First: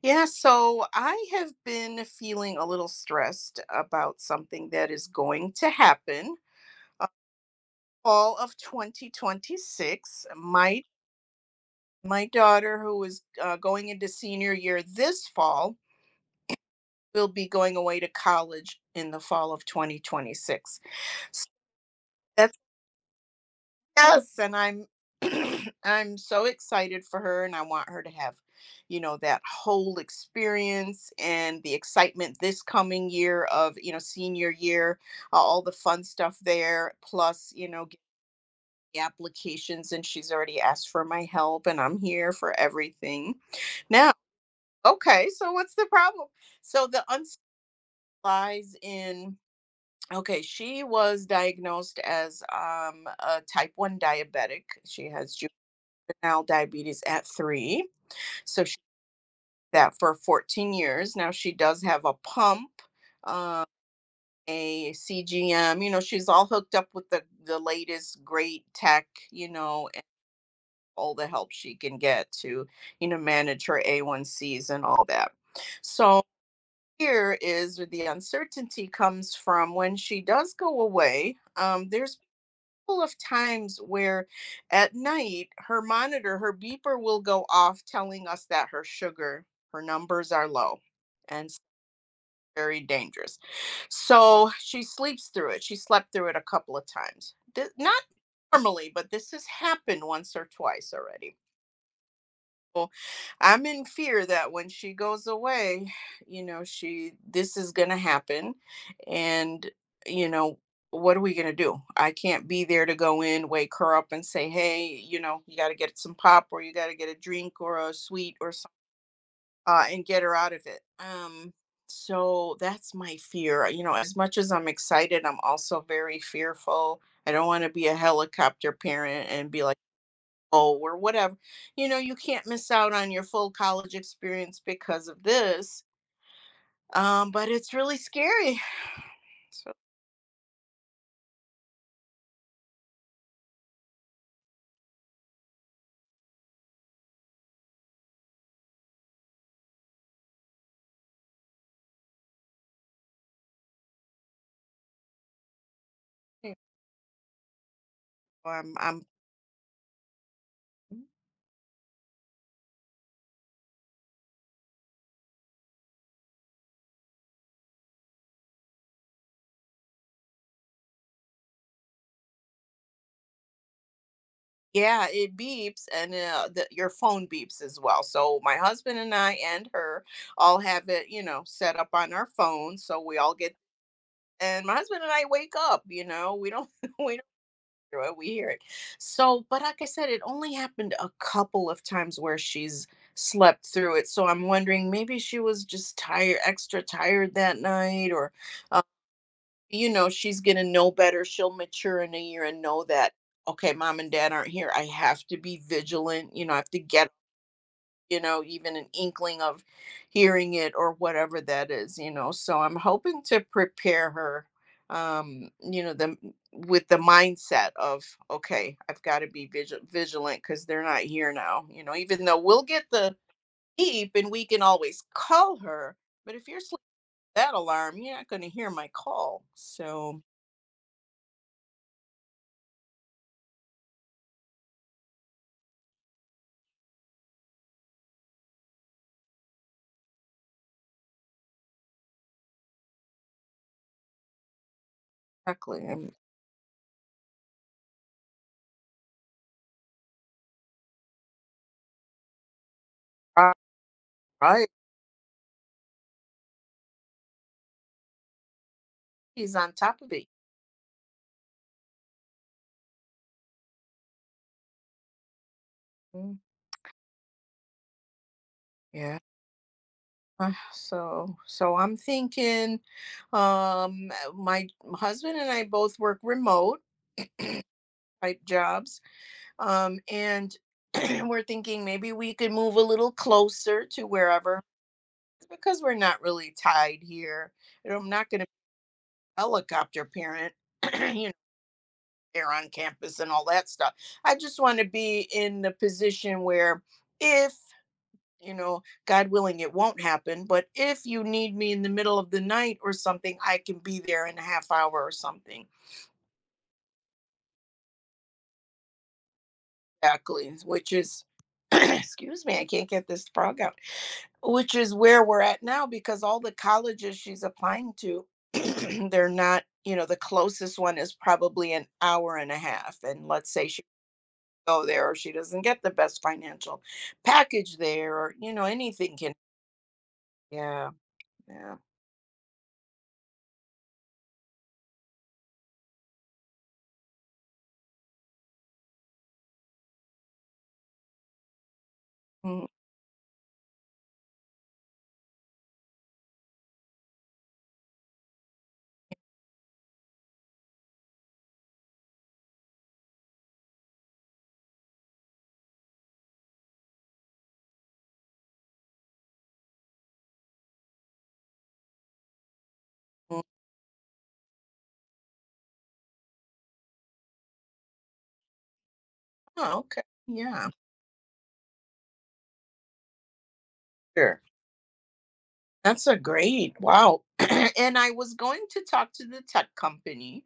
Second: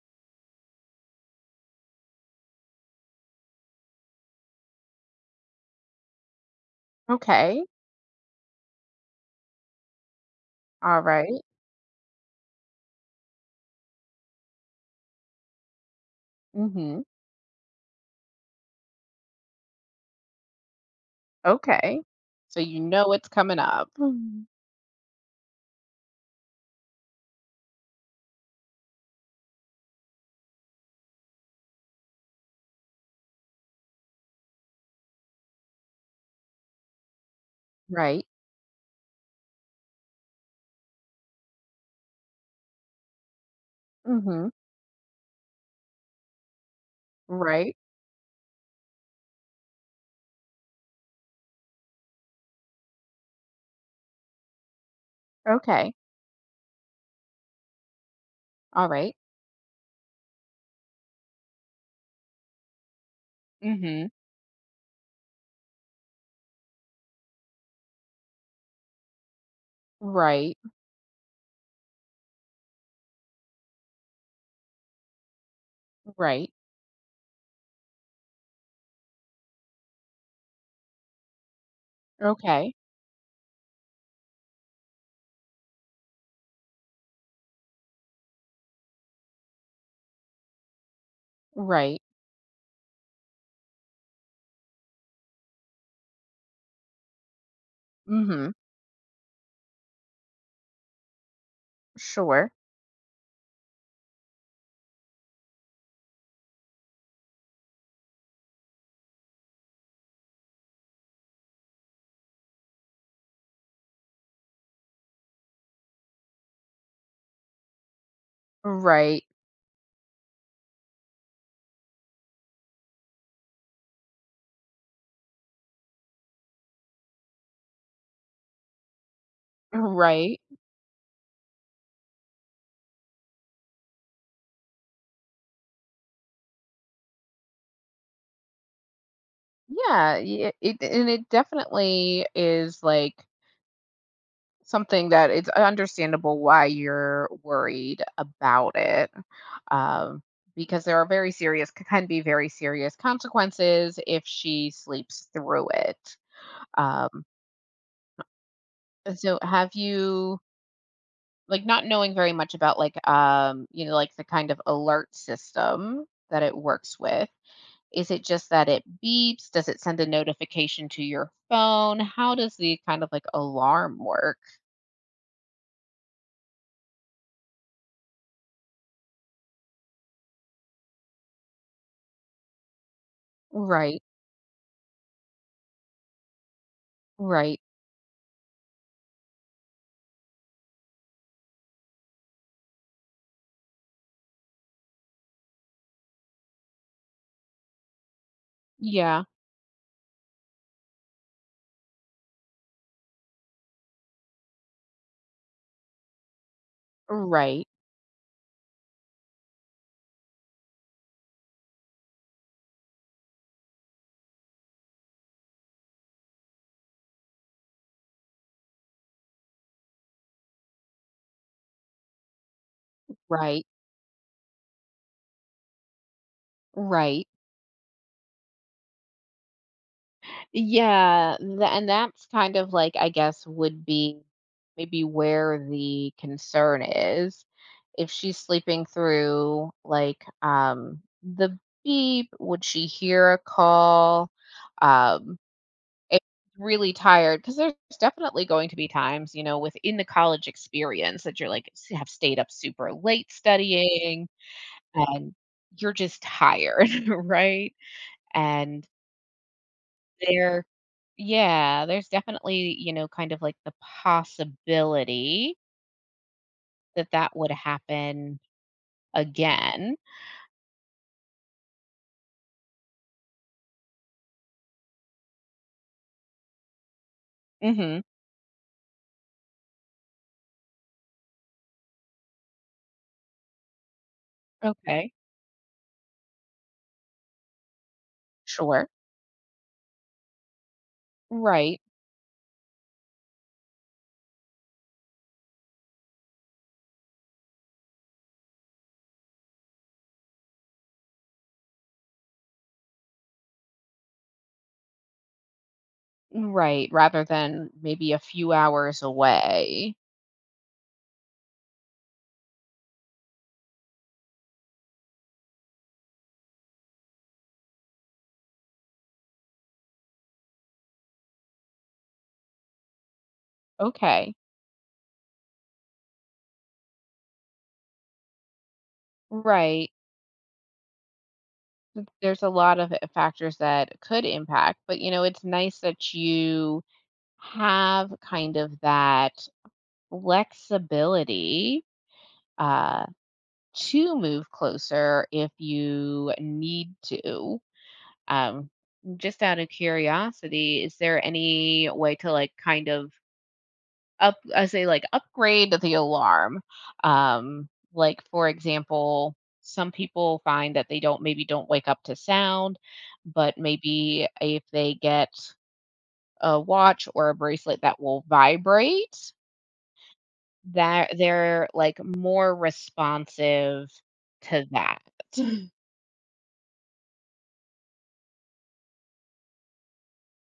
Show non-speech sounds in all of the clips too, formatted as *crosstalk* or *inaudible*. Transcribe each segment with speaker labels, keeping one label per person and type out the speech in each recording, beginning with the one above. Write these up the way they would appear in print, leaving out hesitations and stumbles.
Speaker 1: Yeah, so I have been feeling a little stressed about something that is going to happen. Uh,
Speaker 2: Okay.
Speaker 1: Fall of 2026, my
Speaker 2: All right.
Speaker 1: my daughter, who is going into senior year this fall,
Speaker 2: Mhm.
Speaker 1: will be going away to college in the fall of 2026.
Speaker 2: Okay. So you know it's coming up.
Speaker 1: Yes, and I'm *clears throat* I'm so excited for her and I want her to have, you know, that whole experience and the excitement this coming year of, you know, senior year, all the fun stuff there, plus, you know, get
Speaker 2: Right.
Speaker 1: the applications and she's already asked for my help and I'm here for everything. Now,
Speaker 2: Mhm.
Speaker 1: okay, so what's the problem? So the uncertainty
Speaker 2: Right.
Speaker 1: lies in okay, she was diagnosed as a type 1 diabetic. She has
Speaker 2: Okay.
Speaker 1: now diabetes at three. So she
Speaker 2: All right.
Speaker 1: did that for 14 years. Now she does have a pump, uh,
Speaker 2: Mhm.
Speaker 1: a CGM. You know, she's all hooked up with the latest great tech. You know, and
Speaker 2: Right.
Speaker 1: all the help she can get to you know manage her A1Cs and all that. So
Speaker 2: Right.
Speaker 1: here is where the uncertainty comes from when she does go away. There's
Speaker 2: Okay.
Speaker 1: couple of times where at night her monitor, her beeper will go off telling us that her sugar, her numbers are low and
Speaker 2: Right.
Speaker 1: very dangerous. So she sleeps through it. She slept through it a couple of times. Not
Speaker 2: Mhm.
Speaker 1: normally, but this has happened once or twice already
Speaker 2: Sure.
Speaker 1: people, I'm in fear that when she goes away, you know, she this is going to happen and you know, what are we going to do? I can't be there to go in, wake her up and say, "Hey, you know, you got to get some pop or you got to get a drink or a sweet or something
Speaker 2: Right.
Speaker 1: and get her out of it." So that's my fear. You know, as much as I'm excited, I'm also very fearful. I don't want to be a helicopter parent and be like
Speaker 2: Right.
Speaker 1: or whatever. You know, you can't miss out on your full college experience because of this. But it's really scary. *laughs* *sighs* So
Speaker 2: Yeah, it, and it definitely is like something that it's understandable why you're worried about it. um, because there are very serious can be very serious consequences if she sleeps through it.
Speaker 1: you
Speaker 2: Um,
Speaker 1: know, I'm
Speaker 2: and so have you like not knowing very much about like you know like the kind of alert system that it works with? Is it just that it beeps? Does it send a notification to your phone? How does the kind of like alarm work?
Speaker 1: yeah, it beeps and the, your phone beeps as well. So my husband and I and her all have it, you know, set up on our phone so we all get
Speaker 2: Right.
Speaker 1: and my husband and I wake up, you know. We don't *laughs* we
Speaker 2: Right.
Speaker 1: through it. We hear it. So, but like I said, it only happened a couple of times where she's slept through it. So I'm wondering maybe she was just tired, extra tired that night, or, uh,
Speaker 2: Yeah.
Speaker 1: you know, she's going to know better. She'll mature in a year and know that, okay, mom and dad aren't here. I have to be vigilant. You know, I have to get
Speaker 2: Right.
Speaker 1: you know, even an inkling of hearing it or whatever that is, you know. So I'm hoping to prepare her, you know, the with the mindset of okay, I've got to be vigilant because they're not here now, you know. Even though we'll get the
Speaker 2: Right.
Speaker 1: beep and we can always call her, but if you're sleeping
Speaker 2: Right.
Speaker 1: with that alarm, you're not going to hear my call. So
Speaker 2: Yeah, tha and that's kind of like, I guess, would be maybe where the concern is. If she's sleeping through, like, the beep, would she hear a call? Um,
Speaker 1: exactly, I'm
Speaker 2: if she's really tired 'cause there's definitely going to be times, you know, within the college experience that you're, like, s have stayed up super late studying,
Speaker 1: right.
Speaker 2: and you're just tired, *laughs* right? And
Speaker 1: He's on top of it.
Speaker 2: there yeah, there's definitely, you know, kind of like the possibility
Speaker 1: Mm,
Speaker 2: that that would happen
Speaker 1: yeah.
Speaker 2: again.
Speaker 1: So I'm thinking um uh, my husband and I both work remote
Speaker 2: Mhm.
Speaker 1: type jobs and *clears throat* we're thinking maybe we could move a little closer to wherever
Speaker 2: Okay.
Speaker 1: because we're not really tied here. You know, I'm not going to
Speaker 2: Sure.
Speaker 1: helicopter parent *clears throat* you know
Speaker 2: Right.
Speaker 1: there on campus and all that stuff I just want to be in the position where if you know, God willing, it won't happen. But if you need me in the middle of the night or something, I can be there in a half hour or something.
Speaker 2: Right, rather than maybe a few hours away.
Speaker 1: Exactly, which is, *clears throat* excuse me, I can't get this frog out, which is where we're at now because all the colleges she's applying to, *clears throat* they're not, you know, the closest one is probably an hour and a half. And let's say she
Speaker 2: Okay.
Speaker 1: go there or she doesn't get the best financial package there or, you know, anything can,
Speaker 2: Right.
Speaker 1: yeah, yeah.
Speaker 2: There's a lot of, factors that could impact, but, you know, it's nice that you have kind of that flexibility,
Speaker 1: Mm.
Speaker 2: uh to move closer if you need to. Um, just out of curiosity, is there any way to like kind of up, I say like upgrade the alarm? Like for example, some people find that they don't maybe don't wake up to sound,
Speaker 1: Mm.
Speaker 2: but maybe if they get a watch or a bracelet that will vibrate,
Speaker 1: Oh, okay. Yeah.
Speaker 2: that they're like more responsive
Speaker 1: Sure.
Speaker 2: to that. *laughs*
Speaker 1: That's a great wow. *clears throat* and I was going to talk to the tech company.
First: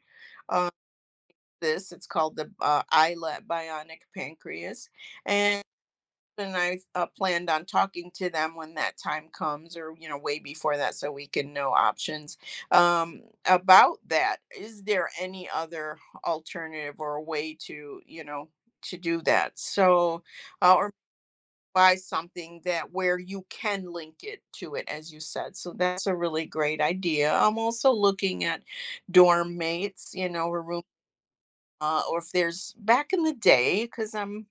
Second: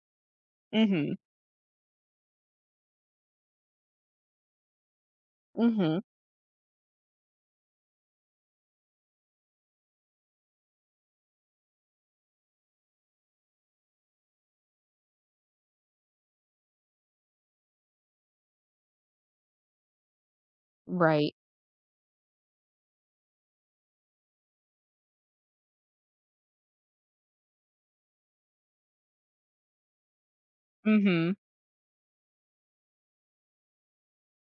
Speaker 1: Uh,
Speaker 2: hmm
Speaker 1: this it's called the iLab Bionic Pancreas, and
Speaker 2: Mhm.
Speaker 1: and I planned on talking to them when that time comes, or you know, way before that, so we can know options about that. Is there any other alternative or a way to you know to do that? So, or
Speaker 2: Right.
Speaker 1: buy something that where you can link it to it as you said so that's a really great idea I'm also looking at dorm mates you know or room
Speaker 2: Mhm.
Speaker 1: or if there's back in the day because i'm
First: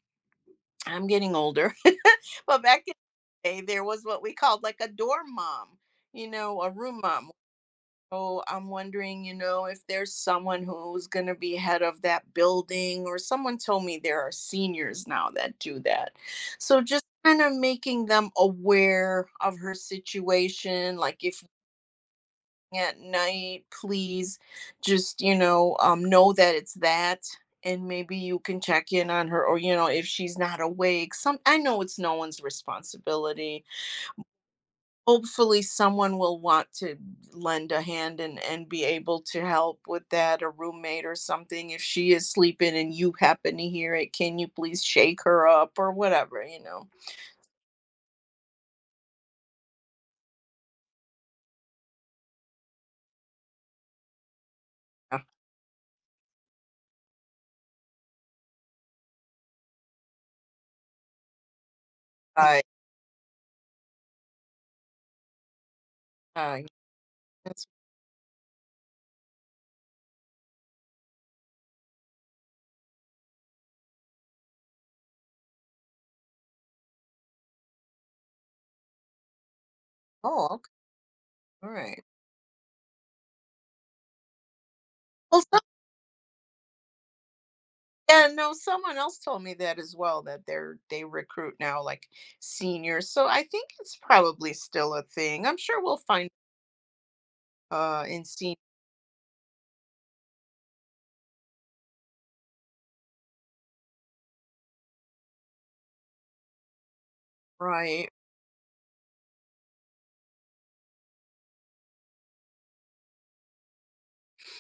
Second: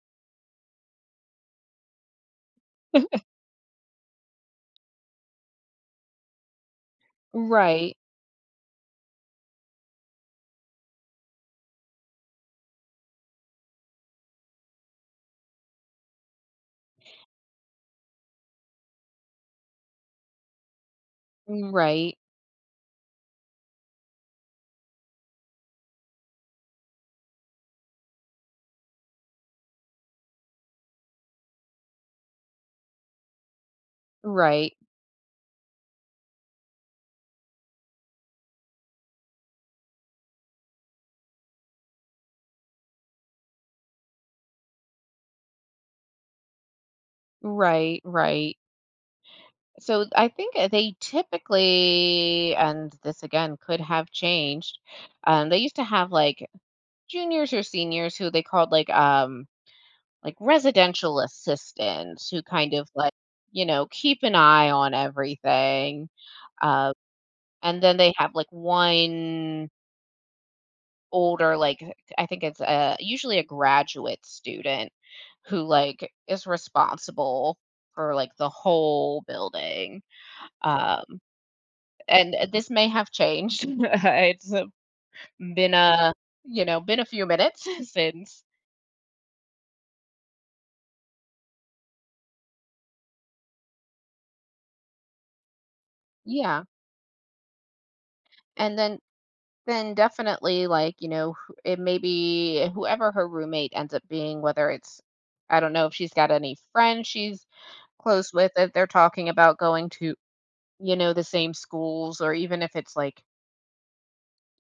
Speaker 1: i'm getting older *laughs* but back in the day there was what we called like a dorm mom you know a room mom.
Speaker 2: Right.
Speaker 1: So I'm wondering, you know, if there's someone who's going to be head of that building, or someone told me there are seniors now that do that. So just kind of making them aware of her situation. Like if
Speaker 2: Right.
Speaker 1: at night, please just, you know that it's that. And maybe you can check in on her, or, you know, if she's not awake. Some I know it's no one's responsibility
Speaker 2: Right.
Speaker 1: hopefully someone will want to lend a hand and be able to help with that a roommate or something if she is sleeping and you happen to hear it can you please shake her up or whatever you know.
Speaker 2: Right. Right. So I think they typically, and this again could have changed.
Speaker 1: Yeah.
Speaker 2: They used to have like juniors or seniors who they called like residential assistants who
Speaker 1: I
Speaker 2: kind of like you know keep an eye on everything.
Speaker 1: I
Speaker 2: Uh,
Speaker 1: that's
Speaker 2: and then they have like one older, like, I think it's, usually a graduate student who, like, is responsible for, like, the whole building,
Speaker 1: oh okay
Speaker 2: um,
Speaker 1: all right
Speaker 2: and this may have changed. *laughs* It's
Speaker 1: well some,
Speaker 2: been a you know, been a few minutes *laughs*
Speaker 1: yeah
Speaker 2: since
Speaker 1: no someone else told me that as well that they're they recruit now like seniors so I think it's probably still a thing I'm sure we'll find
Speaker 2: Yeah,
Speaker 1: in senior
Speaker 2: and then definitely, like, you know, wh it may be whoever her roommate ends up being, whether it's I don't know if she's got any friends she's
Speaker 1: right
Speaker 2: close with, if they're talking about going to you know, the same schools or even if it's like,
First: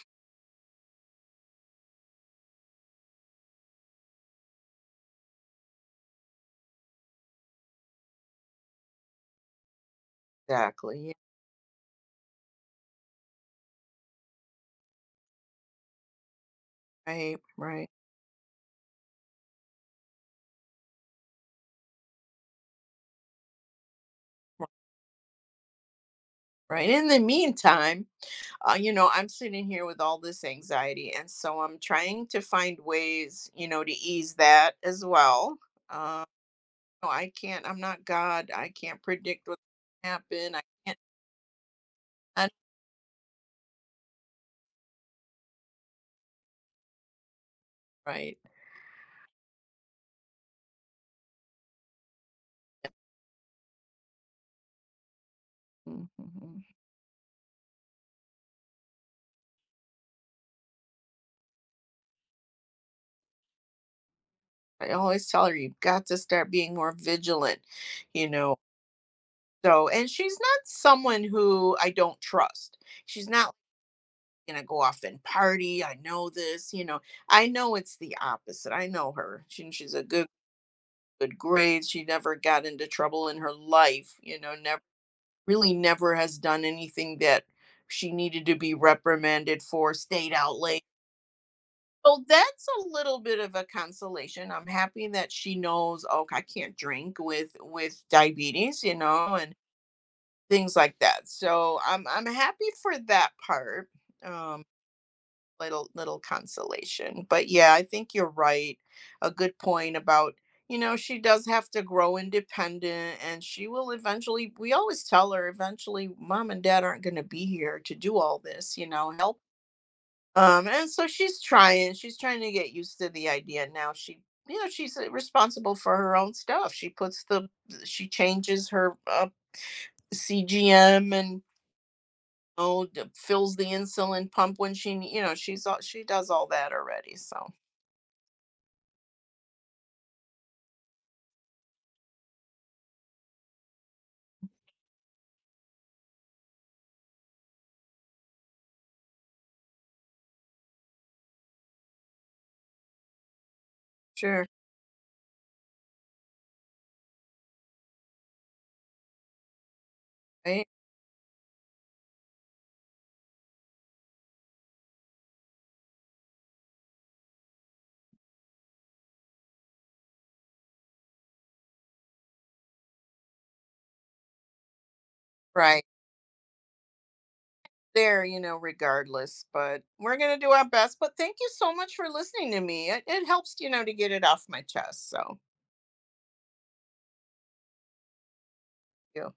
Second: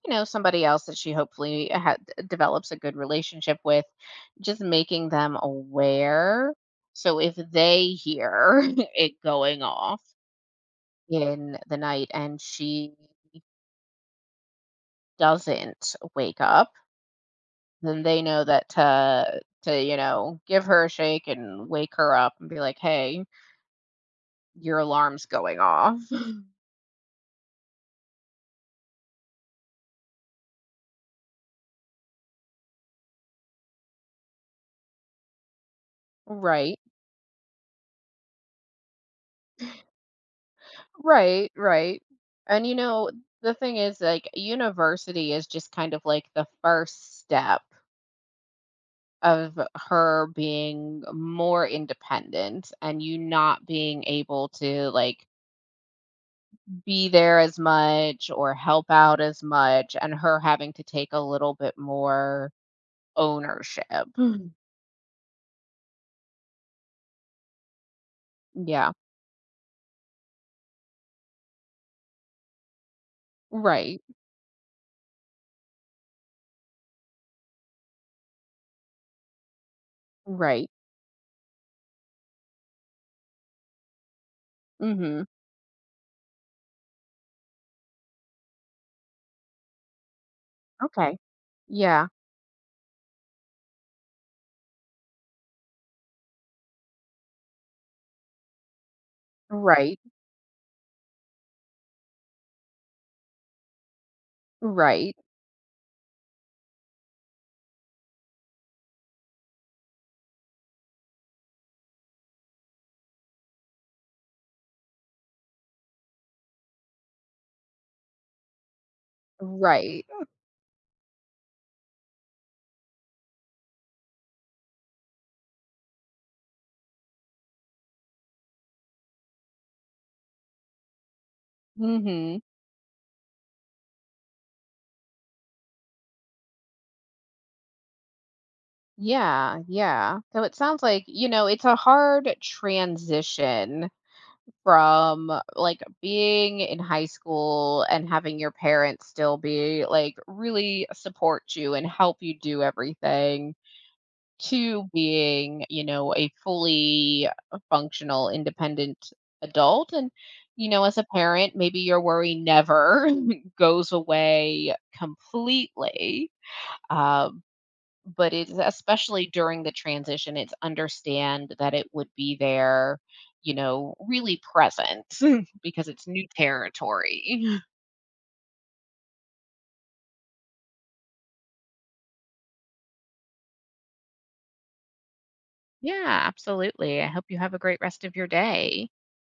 Speaker 2: you know, somebody else that she hopefully develops a good relationship with, just making them aware. So if they hear *laughs* it going off
Speaker 1: exactly
Speaker 2: in the night and she doesn't wake up,
Speaker 1: yeah, right right.
Speaker 2: then they know that to you know give her a shake and wake her up and be like, "Hey, your alarm's going off."
Speaker 1: Right. In the meantime, you know, I'm sitting here with all this anxiety. And so I'm trying to find ways, you know, to ease that as well. Uh,
Speaker 2: *laughs* Right?
Speaker 1: no, I can't, I'm not God. I can't predict what's going to happen. I can't,
Speaker 2: Right, right.
Speaker 1: I-
Speaker 2: And you know, the thing is, like, university is just kind of like the first step
Speaker 1: right.
Speaker 2: of her being more independent and you not being able to, like,
Speaker 1: Mhm.
Speaker 2: be there as much or help out as much, and her having to take a little bit more ownership. Mhm.
Speaker 1: I always tell her, you've got to start being more vigilant, you know.
Speaker 2: Yeah.
Speaker 1: So, and she's not someone who I don't trust. She's not
Speaker 2: Right,
Speaker 1: going to go off and party. I know this, you know. I know it's the opposite. I know her. She's a good
Speaker 2: right.
Speaker 1: good grades, she never got into trouble in her life, you know, never
Speaker 2: Mhm.
Speaker 1: really never has done anything that she needed to be reprimanded for, stayed out late.
Speaker 2: Okay. Yeah.
Speaker 1: So that's a little bit of a consolation. I'm happy that she knows, oh, I can't drink with diabetes, you know, and
Speaker 2: Right,
Speaker 1: things like that. So I'm happy for that part. Um
Speaker 2: right,
Speaker 1: little little consolation. But yeah, I think you're right. A good point about, you know, she does have to grow independent and she will eventually we always tell her eventually mom and dad aren't going to be here to do all this, you know, help.
Speaker 2: right.
Speaker 1: And so she's trying to get used to the idea now she you know, she's responsible for her own stuff. She puts the she changes her CGM and
Speaker 2: Mhm.
Speaker 1: oh, fills the insulin pump when she, you know, she's all, she does all that already. So
Speaker 2: Yeah, yeah. So it sounds like, you know, it's a hard transition from like being in high school and having your parents still be like really support you and help you do everything
Speaker 1: sure.
Speaker 2: to being, you know, a fully functional, independent adult. And,
Speaker 1: Right.
Speaker 2: you know, as a parent, maybe your worry never *laughs* goes away completely. Um, but it's especially during the transition, it's understand that it would be there, you know, really present *laughs*
Speaker 1: Right.
Speaker 2: because it's new territory. *laughs*
Speaker 1: There, you know, regardless, but we're going to do our best. But thank you so much for listening to me. It helps, you know, to get it off my chest. So,
Speaker 2: Yeah, absolutely. I hope you have a great rest of your day.
Speaker 1: you.